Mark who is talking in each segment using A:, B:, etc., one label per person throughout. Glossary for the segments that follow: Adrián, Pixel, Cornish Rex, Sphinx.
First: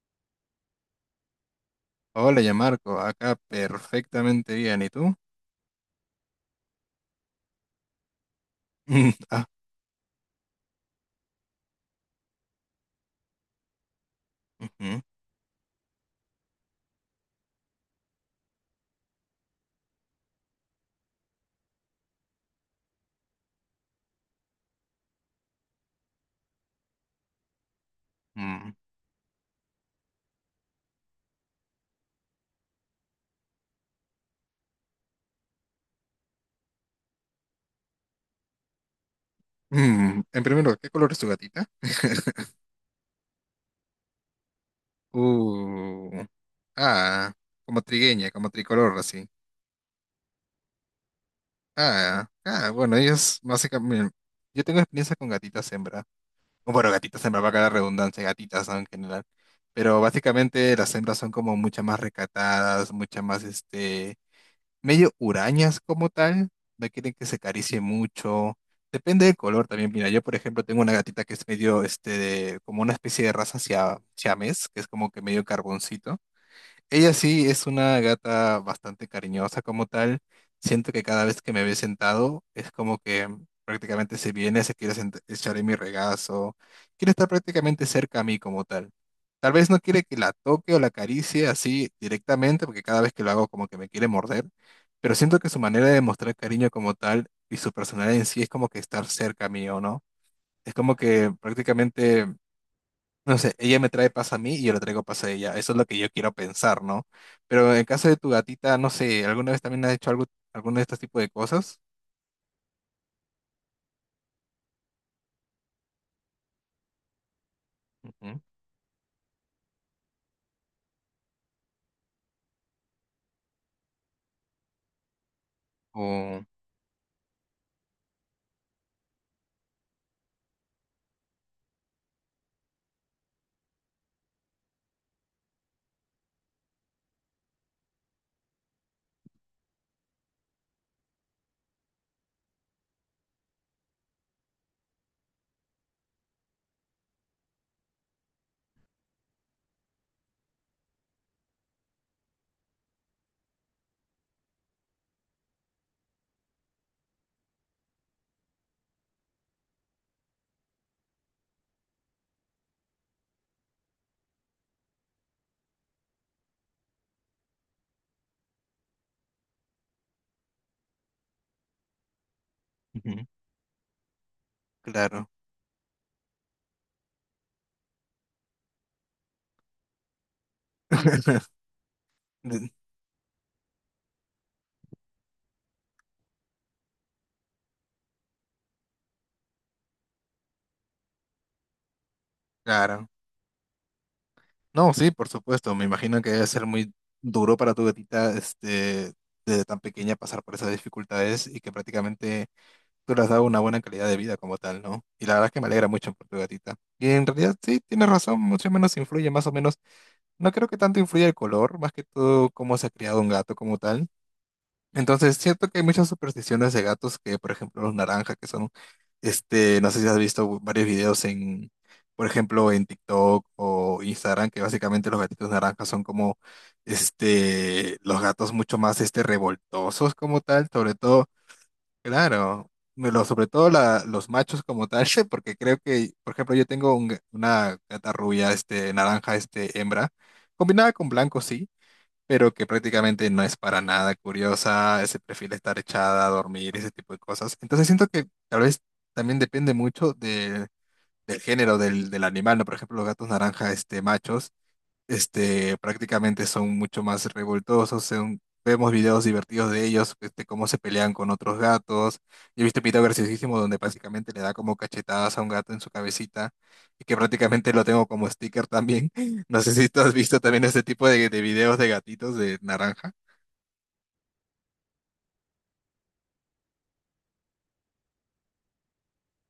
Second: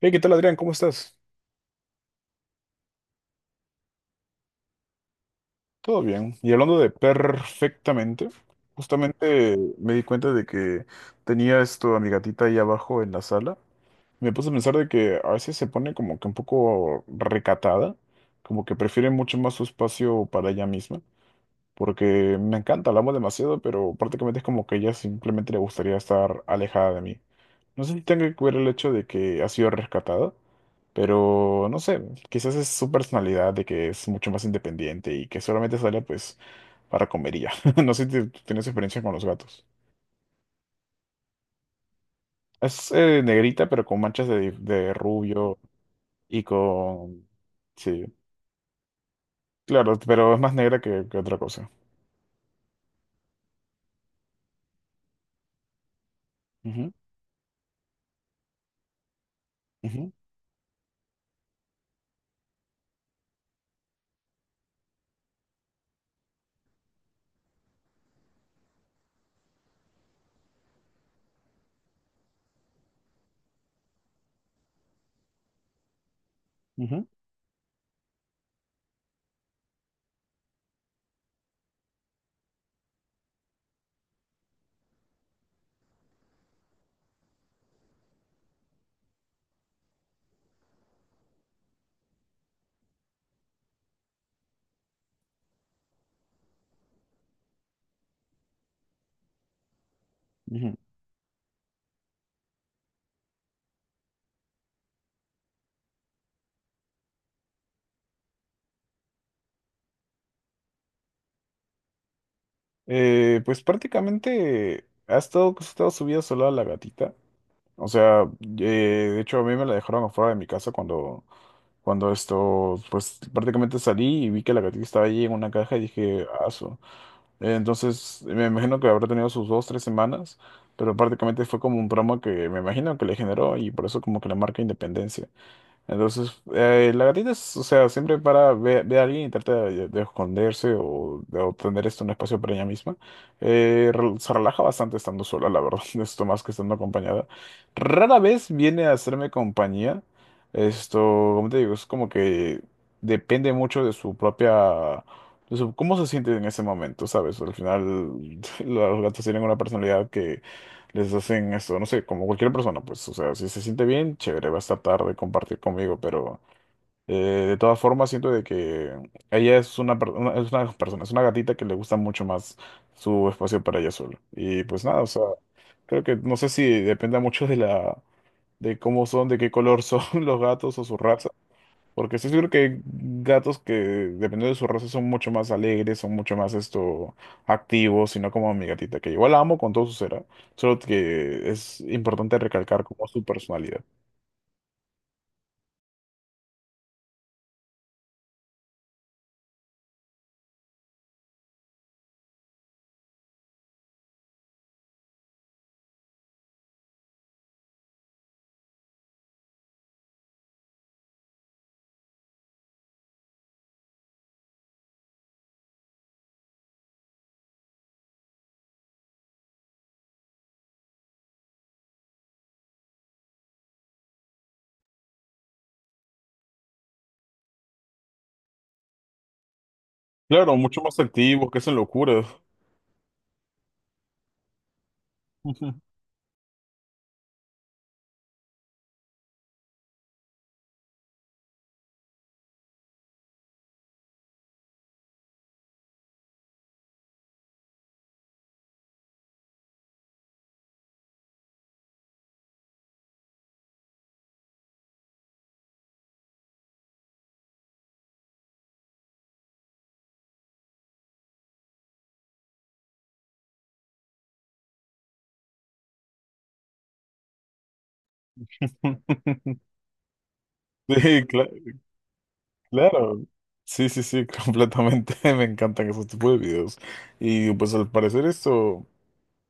A: Hey, ¿qué tal, Adrián? ¿Cómo estás?
B: Hola, ya Marco, acá perfectamente bien. ¿Y tú?
A: Todo bien. Y hablando de perfectamente,
B: Mm. Ah.
A: justamente me di cuenta de que tenía esto a mi gatita ahí abajo en la sala. Me puse a pensar de
B: Ujú.
A: que a veces se pone como que un poco recatada, como que prefiere mucho más su espacio para ella misma. Porque me encanta, la amo demasiado, pero prácticamente es como que ella simplemente le gustaría estar alejada de mí. No sé si tenga
B: Mm.
A: que ver el
B: Mm.
A: hecho de que ha sido rescatada, pero no sé, quizás es su personalidad de que es mucho más independiente y que solamente sale pues para comer y ya. No sé si tú tienes experiencia con los gatos.
B: En primer lugar, ¿qué color es tu gatita?
A: Es negrita, pero con manchas de rubio
B: Uh,
A: y con...
B: ah, como
A: Sí,
B: trigueña, como tricolor, así.
A: claro, pero es más negra que otra cosa.
B: Ah, ah, bueno, ellos básicamente. Yo tengo experiencia con gatitas hembra. O bueno,
A: Ujú,
B: gatitas hembra va a quedar redundancia, gatitas, ¿no? En general. Pero
A: ujú,
B: básicamente las hembras son como muchas más recatadas, muchas más. Medio hurañas como tal, no quieren que se acaricie mucho. Depende del color también. Mira, yo por ejemplo tengo una gatita que es medio, como una especie de raza siamés, que es como que medio carboncito.
A: ujú,
B: Ella sí es una gata bastante cariñosa como tal. Siento que cada vez que me ve sentado es como que prácticamente se viene, se quiere echar en mi regazo, quiere estar prácticamente cerca a mí como tal. Tal vez no quiere que la toque o la acaricie así directamente, porque cada vez que lo hago como que me quiere morder, pero siento que su manera de mostrar cariño como tal y su personalidad en sí es como que estar cerca mío, ¿no?
A: ujú.
B: Es como que prácticamente. No sé, ella me trae paz a mí y yo le traigo paz a ella. Eso es lo que yo quiero pensar, ¿no? Pero en caso de tu gatita, no sé, ¿alguna vez también has hecho algo, alguno de estos tipos de cosas?
A: Pues prácticamente ha estado, pues, ha estado subida sola la gatita. O sea,
B: Ujú.
A: eh, de hecho a mí me la dejaron afuera de mi casa cuando, pues prácticamente salí y vi que la gatita estaba allí en una caja y dije,
B: O,
A: aso. Entonces me imagino que habrá tenido sus dos, tres semanas, pero prácticamente fue como un trauma que me imagino que le generó y por eso como que la marca Independencia. Entonces, la gatita es, o sea, siempre para ver a alguien y trata de esconderse o de obtener esto un espacio para ella misma. Se relaja bastante estando sola, la verdad, esto más que estando acompañada. Rara vez viene a hacerme compañía. Esto, Como te digo, es como que depende mucho de su propia, de su- cómo se siente en ese momento, ¿sabes? Al final, los gatos tienen una personalidad, les hacen no sé, como cualquier persona, pues, o sea, si se siente bien, chévere, va a estar tarde compartir conmigo, pero eh, de todas formas siento de que ella es es una persona, es una gatita que le gusta mucho más
B: ujú,
A: su espacio para ella sola. Y pues nada, o sea,
B: claro.
A: creo que no sé si depende mucho de cómo son, de qué color son los gatos o su raza. Porque estoy seguro que
B: Mm.
A: hay gatos que, dependiendo de su raza, son mucho más alegres, son mucho más activos, y no como mi gatita, que igual la amo con todo su ser, ¿ah? Solo que es importante recalcar como
B: Claro.
A: su personalidad.
B: No, sí, por supuesto. Me imagino que debe ser muy duro para tu gatita, desde tan pequeña pasar por esas dificultades y que prácticamente tú le has dado una buena calidad de vida como tal, ¿no? Y la verdad es que me alegra mucho por tu gatita. Y en realidad sí, tienes razón, más o menos influye más o menos. No creo que tanto influya el color, más que todo cómo se ha criado un gato como tal. Entonces, siento que hay muchas supersticiones de gatos que, por ejemplo, los naranjas, que son, no sé si has visto varios videos en, por ejemplo, en TikTok o Instagram, que básicamente los gatitos naranjas son como, los gatos mucho más, revoltosos como
A: Claro,
B: tal,
A: mucho
B: sobre
A: más
B: todo.
A: activos, que hacen locuras.
B: Claro, sobre todo los machos como tal, porque creo que, por ejemplo, yo tengo una gata rubia, naranja, hembra, combinada con blanco, sí, pero que prácticamente no es para nada curiosa, se prefiere estar echada a dormir, ese tipo de cosas. Entonces siento que tal vez también depende mucho del género del animal, ¿no? Por ejemplo, los gatos naranja, machos prácticamente son mucho más revoltosos. Vemos videos divertidos de ellos, cómo se pelean con otros gatos. Yo he visto un video graciosísimo donde básicamente le da como cachetadas a un gato en su cabecita y que prácticamente lo tengo como sticker también. No sé si tú has visto también este tipo
A: Sí,
B: de
A: cla-
B: videos de gatitos de naranja.
A: claro. Sí, sí, sí, completamente. Me encantan esos tipos de videos. Y pues al parecer esto.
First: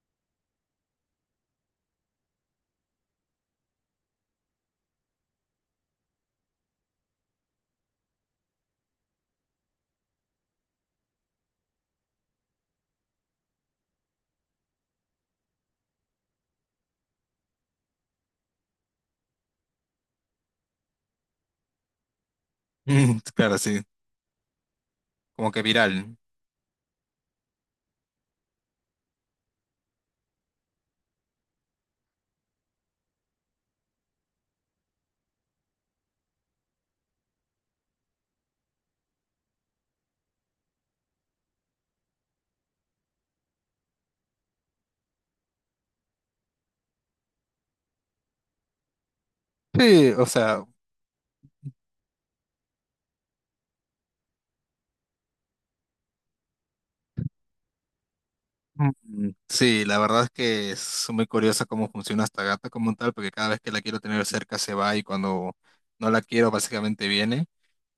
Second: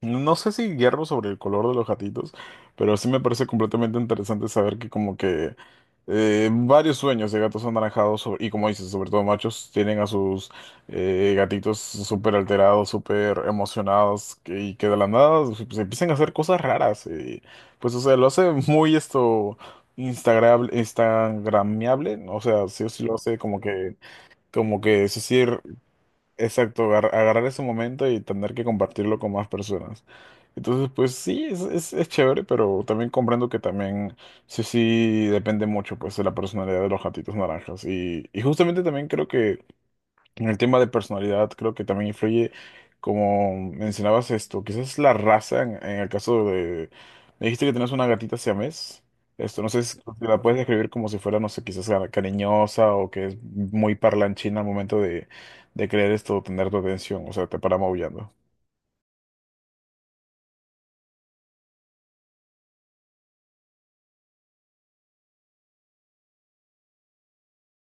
A: No sé si guiarme sobre el color de los gatitos, pero sí me parece completamente interesante saber que como que varios sueños de gatos anaranjados sobre- y como dices, sobre todo machos, tienen a sus gatitos súper alterados, súper emocionados que- y que de la nada se empiezan a hacer cosas raras. Pues o sea, lo hace muy esto instagram instagramiable, o sea, sí o sí lo
B: Mm.
A: hace
B: Claro, sí,
A: como que es
B: como
A: decir
B: que viral.
A: exacto, agarrar ese momento y tener que compartirlo con más personas. Entonces, pues sí, es chévere, pero también comprendo que también sí, sí depende mucho pues de la personalidad de los gatitos naranjas. Y justamente también creo que en el tema de personalidad, creo que también influye, como mencionabas quizás la raza, en el caso de... Me dijiste que tenías una gatita siamés. Esto, no sé si
B: Sí, o
A: la puedes
B: sea,
A: describir como si fuera, no sé, quizás cariñosa o que es muy parlanchina al momento de querer tener tu atención, o sea, te para maullando.
B: Sí, la verdad es que es muy curiosa cómo funciona esta gata como tal, porque cada vez que la quiero tener cerca se va y cuando no la quiero básicamente viene.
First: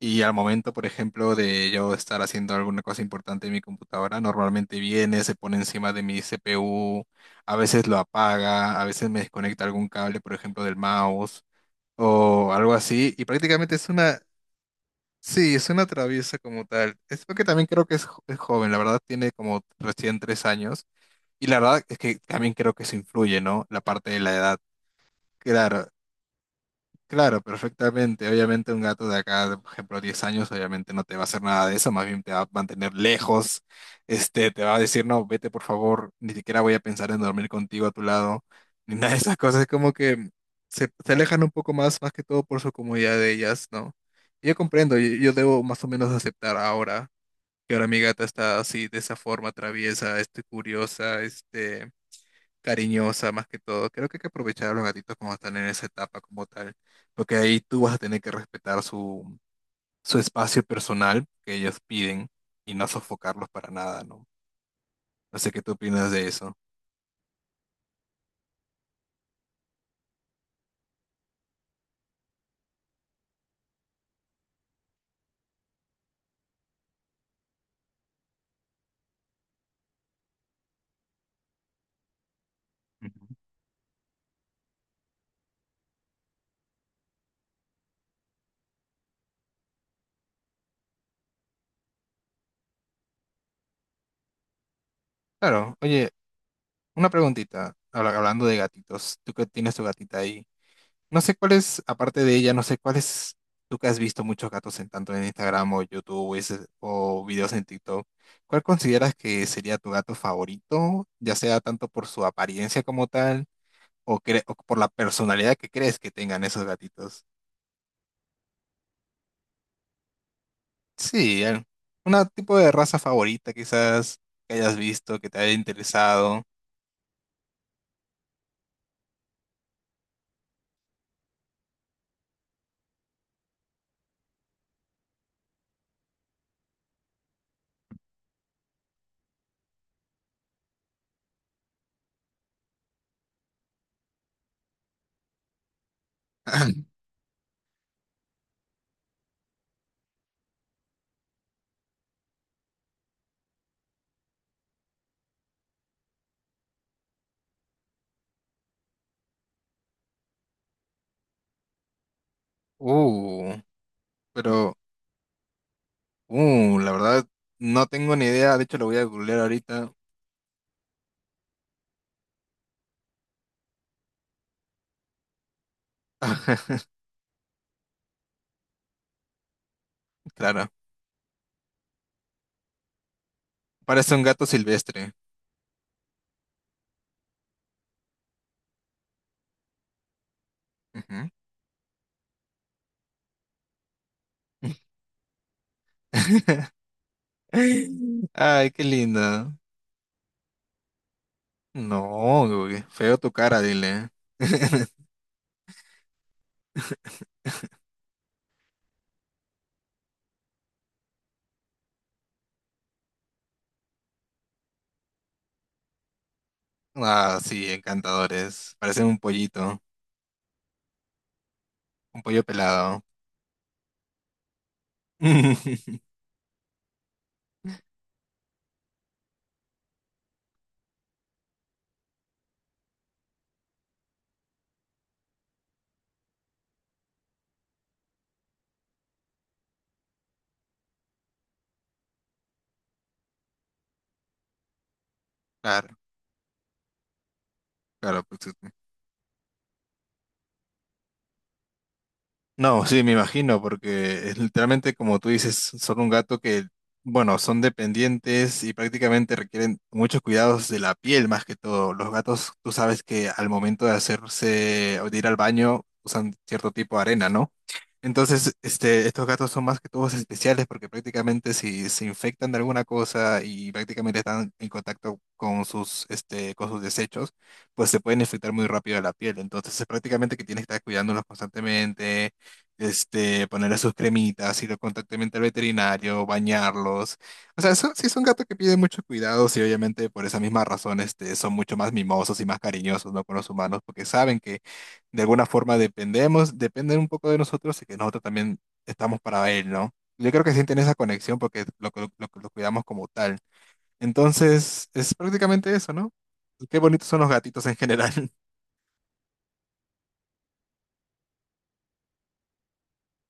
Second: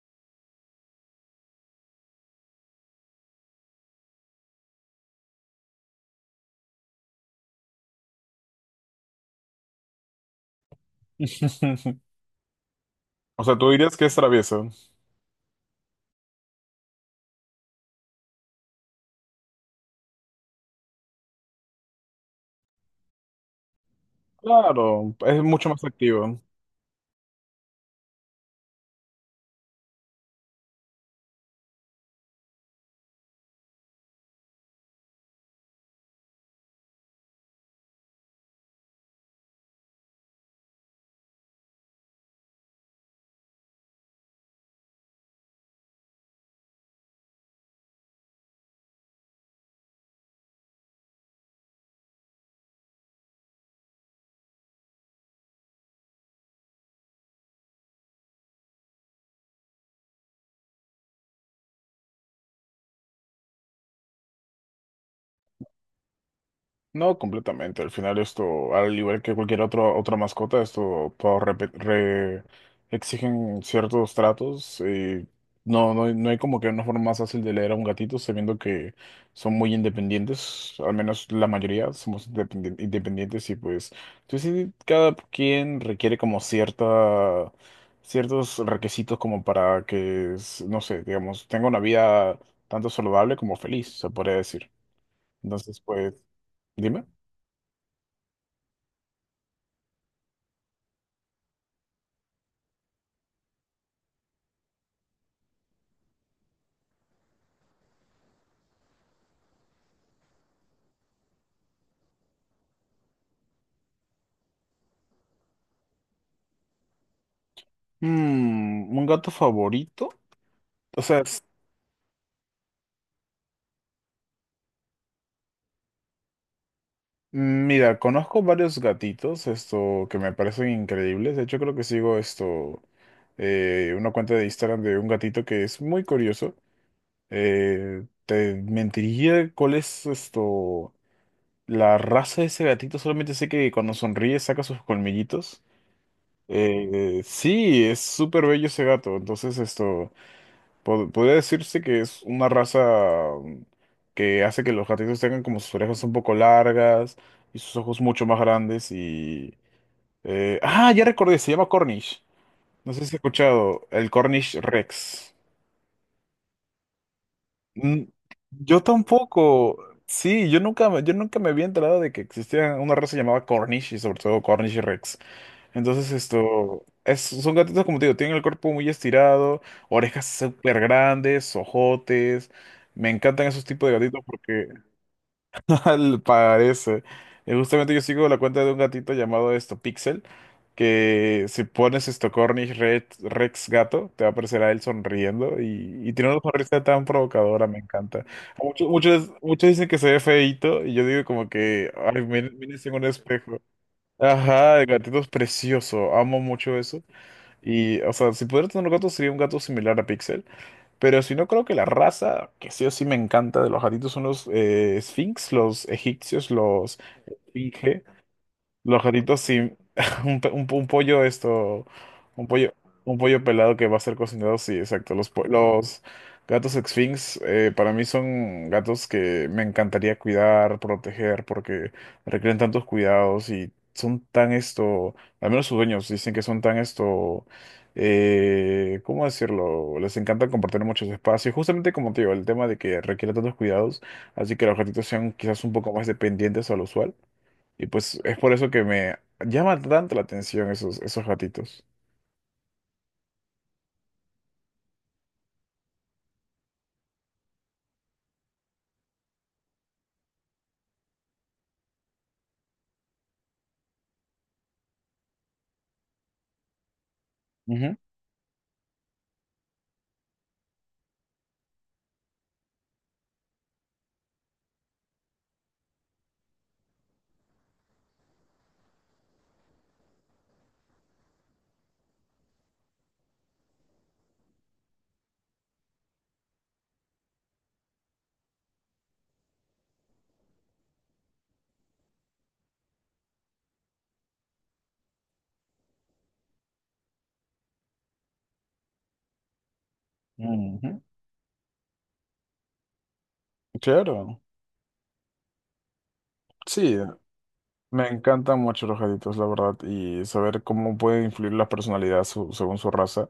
B: Y al momento, por ejemplo, de yo estar haciendo alguna cosa importante en mi computadora, normalmente viene, se pone encima de mi CPU, a veces lo apaga, a veces me desconecta algún cable, por ejemplo, del mouse o algo así. Y
A: O sea, tú
B: prácticamente es
A: dirías que es
B: una,
A: traviesa.
B: sí, es una traviesa como tal. Es porque también creo que es joven, la verdad tiene como recién 3 años y la verdad es que también creo que se influye, ¿no? La parte de la edad.
A: Claro, es mucho más
B: Claro,
A: activo.
B: claro, perfectamente. Obviamente un gato de acá, por ejemplo, 10 años, obviamente no te va a hacer nada de eso, más bien te va a mantener lejos, te va a decir, no, vete por favor, ni siquiera voy a pensar en dormir contigo a tu lado, ni nada de esas cosas. Es como que se alejan un poco más, más que todo por su comodidad de ellas, ¿no? Y yo comprendo, yo debo más o menos aceptar ahora que ahora mi gata está así, de esa forma traviesa, curiosa, cariñosa más que todo. Creo que hay que aprovechar a los gatitos cuando están en esa etapa como tal, porque ahí tú vas a tener que respetar su espacio personal que ellos piden y no sofocarlos para nada, ¿no? No sé qué tú opinas de eso.
A: No, completamente. Al final esto, al igual que cualquier otro, otra mascota, esto todos exigen ciertos tratos. Y no hay como que una forma más fácil de leer a un gatito, sabiendo que son muy independientes, al menos la mayoría somos
B: Ujú.
A: independientes y pues, pues sí, cada quien requiere como ciertos requisitos como para que, no sé, digamos, tenga una vida tanto saludable como feliz, se podría decir.
B: Claro,
A: Entonces,
B: oye,
A: pues, dime.
B: una preguntita, hablando de gatitos, tú que tienes tu gatita ahí, no sé cuál es, aparte de ella, no sé cuál es, tú que has visto muchos gatos en tanto en Instagram o YouTube o videos en TikTok, ¿cuál consideras que sería tu gato favorito, ya sea tanto por su apariencia como tal o por la personalidad que crees que tengan esos gatitos?
A: Mm, ¿un gato favorito? O sea, es-
B: Sí, una tipo de raza favorita quizás que hayas visto, que te haya interesado.
A: Mira, conozco varios gatitos, que me parecen increíbles. De hecho, creo que sigo una cuenta de Instagram de un gatito que es muy curioso. Te mentiría cuál es la raza de ese gatito. Solamente sé que cuando sonríe saca sus colmillitos. Sí, es súper bello ese gato. Entonces, esto. Pod- podría decirse que es una raza mm, que hace que los gatitos tengan como sus orejas un poco largas y sus ojos mucho más grandes y... ya recordé, se llama Cornish. No sé si has
B: Uh,
A: escuchado, el Cornish
B: pero,
A: Rex.
B: uh, la verdad, no
A: Mm,
B: tengo ni idea, de hecho
A: yo
B: lo voy a googlear
A: tampoco.
B: ahorita.
A: Sí, yo nunca me había enterado de que existía una raza llamada Cornish y sobre todo Cornish Rex. Entonces son gatitos como te digo, tienen el cuerpo muy estirado, orejas
B: Claro,
A: súper grandes, ojotes. Me encantan esos tipos de
B: parece
A: gatitos
B: un gato
A: porque
B: silvestre.
A: al parece. Justamente yo sigo la cuenta de un gatito llamado esto Pixel,
B: Ujú.
A: que si pones esto Cornish Rex, Rex gato, te va a aparecer a él sonriendo y tiene una sonrisa tan provocadora, me encanta.
B: Ay, qué
A: Muchos, muchos,
B: linda.
A: muchos dicen que se ve feíto y yo digo como que, ay,
B: No,
A: miren,
B: güey,
A: en un
B: feo tu
A: espejo.
B: cara, dile.
A: Ajá, el gatito es precioso, amo mucho eso. Y, o sea, si pudiera tener un gato sería un gato similar a Pixel, pero si no creo que la raza que sí o sí me encanta de los gatitos son los Sphinx, los egipcios, los
B: Ah, sí,
A: esfinge.
B: encantadores.
A: Los
B: Parecen un
A: gatitos sí.
B: pollito,
A: Un pollo esto.
B: un pollo
A: Un pollo.
B: pelado.
A: Un pollo pelado que va a ser cocinado, sí, exacto. Los gatos Sphinx para mí son gatos que me encantaría cuidar, proteger, porque requieren tantos cuidados y son tan al menos sus dueños dicen que son tan ¿cómo decirlo? Les encanta compartir muchos espacios, justamente como te digo, el tema de que requiere tantos cuidados, así que los gatitos sean quizás un poco
B: Claro,
A: más dependientes a lo usual. Y pues
B: claro.
A: es
B: Pues, sí.
A: por
B: Sí.
A: eso que me llama tanto la atención esos gatitos.
B: No, sí, me imagino, porque es literalmente como tú dices, son un gato que, bueno, son dependientes y prácticamente requieren muchos cuidados de la piel más que todo. Los gatos, tú sabes que al momento de hacerse o de ir al baño usan cierto tipo de arena, ¿no?
A: Ujú,
B: Entonces, estos gatos son más que todos especiales porque prácticamente si se infectan de alguna cosa y prácticamente están en contacto con sus desechos, pues se pueden infectar muy rápido la piel. Entonces, es prácticamente que tienes que estar cuidándolos constantemente, ponerle sus cremitas, ir constantemente al veterinario, bañarlos. O sea, sí son gatos que piden mucho cuidado y obviamente por esa misma razón, son mucho más mimosos y más cariñosos, ¿no? con los humanos porque saben que de alguna forma dependemos, dependen un poco de nosotros y que nosotros también estamos para él, ¿no? Yo creo que sienten esa
A: ujú.
B: conexión porque lo cuidamos como tal.
A: Claro,
B: Entonces, es prácticamente eso, ¿no? Qué
A: sí,
B: bonitos son los gatitos en
A: me
B: general.
A: encantan mucho los gatitos, la verdad, y saber cómo puede influir la personalidad según su raza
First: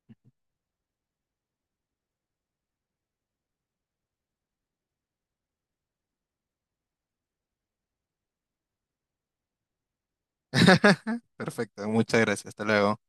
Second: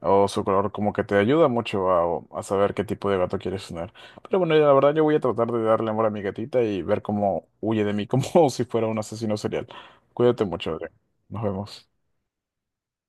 A: o su color, como que te ayuda mucho a saber qué tipo de gato quieres tener. Pero bueno, la verdad yo voy a tratar de darle amor a mi gatita y ver cómo huye de mí, como si fuera un asesino serial. Cuídate mucho, Adrián. Nos vemos.
B: Perfecto, muchas gracias, hasta luego.